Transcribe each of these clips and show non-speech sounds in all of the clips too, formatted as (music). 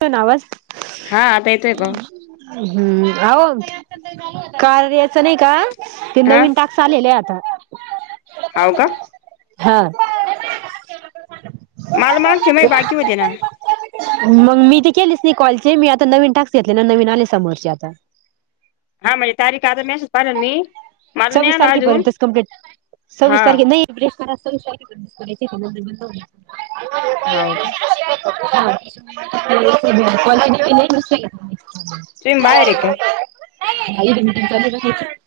पण आवाज हा आता येतोय बघ. हम् हम्म, आहो कार्याचं नाही का ते हा नवीन टाक चालेले आता. हाओ का? (unintelligible) मला मागचे मई बाकी होते ना. मग मी ते केलीच नाही कॉलचे, मी आता नवीन टाक्स घेतले ना नवीन आले समोरचे आता. हा म्हणजे तारीख आल नाही, मेसेज पाहिले न मी. मला नाही सव्वीस आला अजून तारखेपर्यंतच कंप्लीट, हा सव्वीस तारखे नाही. हाव का (unintelligible) (unintelligible) टीम बाहेर आहे काय? (unintelligible)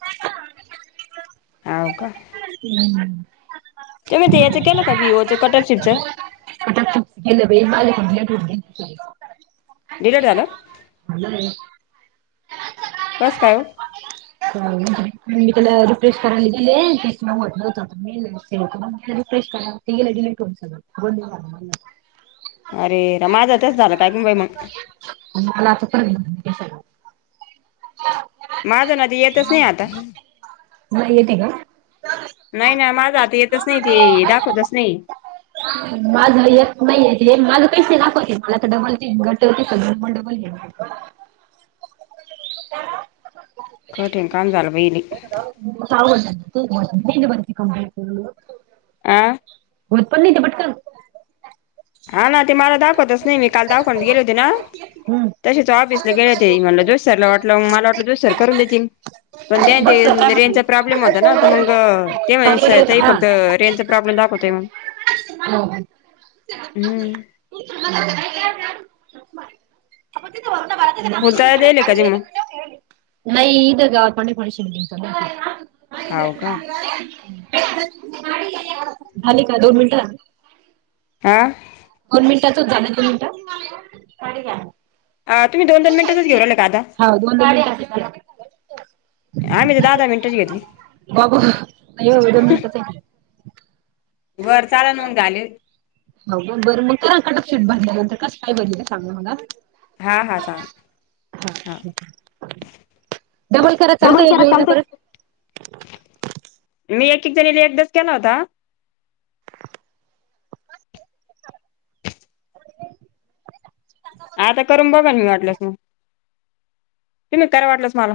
हवं का. हम्, ते ग ते हेच केलं का वीवोच कटरशिप च. (unintelligible) डिलेट झालं. (unintelligible) कस काय? ओ झालं का नाही म मी त्याला रिफ्रेश करायला गेले ते सुद्धा होत नव्हतं, मी म्हटलं सेव करून ते रिफ्रेश करावं. ती गेले डिलीट होउन सगळं, बोलली मला. अरे राम, माझ बी तसं झालं काय नू बाई मग? आणि मला आता परत सगळं, हा माझं ना ते येतचं नाही आता. नाही येते का? नाही ना माझा आता येतचं नाही ते दाखवतच नाही. माझ येत नाहीये ते, माझे पैशे दाखवते मला तर डबल घट होती सध म डबल घे (inaudible) कठीन काम झालं बाई हे. (inaudible) आं, होत पण नाही ते पटकन. हा ना ते मला दाखवतच नाही मी काल दवखान्यात गेले ते ना. हम्म. तशेच ऑफिसला गेले होते, म्हटलं जोशी सराला वाटलं म माला वाटलं जोशी सर करुन देतील. पण त्या बघ ते सर काय रेंज म्हणले चा प्रॉब्लेम होता ना मंग ते म्हणे काकोरी ताई हा फक्त रेंजचा प्रॉब्लेम दाखवतोय म्हणून. हो, हम्म. हो, हुं. (inaudible) खुलताय देल कधी मग नाही इथं गावा पाशी (unintelligible) हाव का झाली का, दोन मिनिट झाली? आ, दोन मिनिटाच झाली, दोन मिनिटं? आ, तुम्ही दोन दोन मिनिटचच घेऊ राहिला का आता? हा दोन दोन मिनिटाचच झालं आम्ही तर दहा- दहा मिनिटांची घेतली. बाबो एक दोन मिनिटांचे ये की बरं चालंन मग झाले. हो बरं मग भरल्यानंतर कसं काय भरलं सांग मला. हां, हां चालंल हा. डबल केला तर चालत एक जणीला परत? मी एक- एक जणीला एकदाच केला होता. आता करून बघा नी वाटल्यास मग, तुम्ही करा वाटल्यास मला.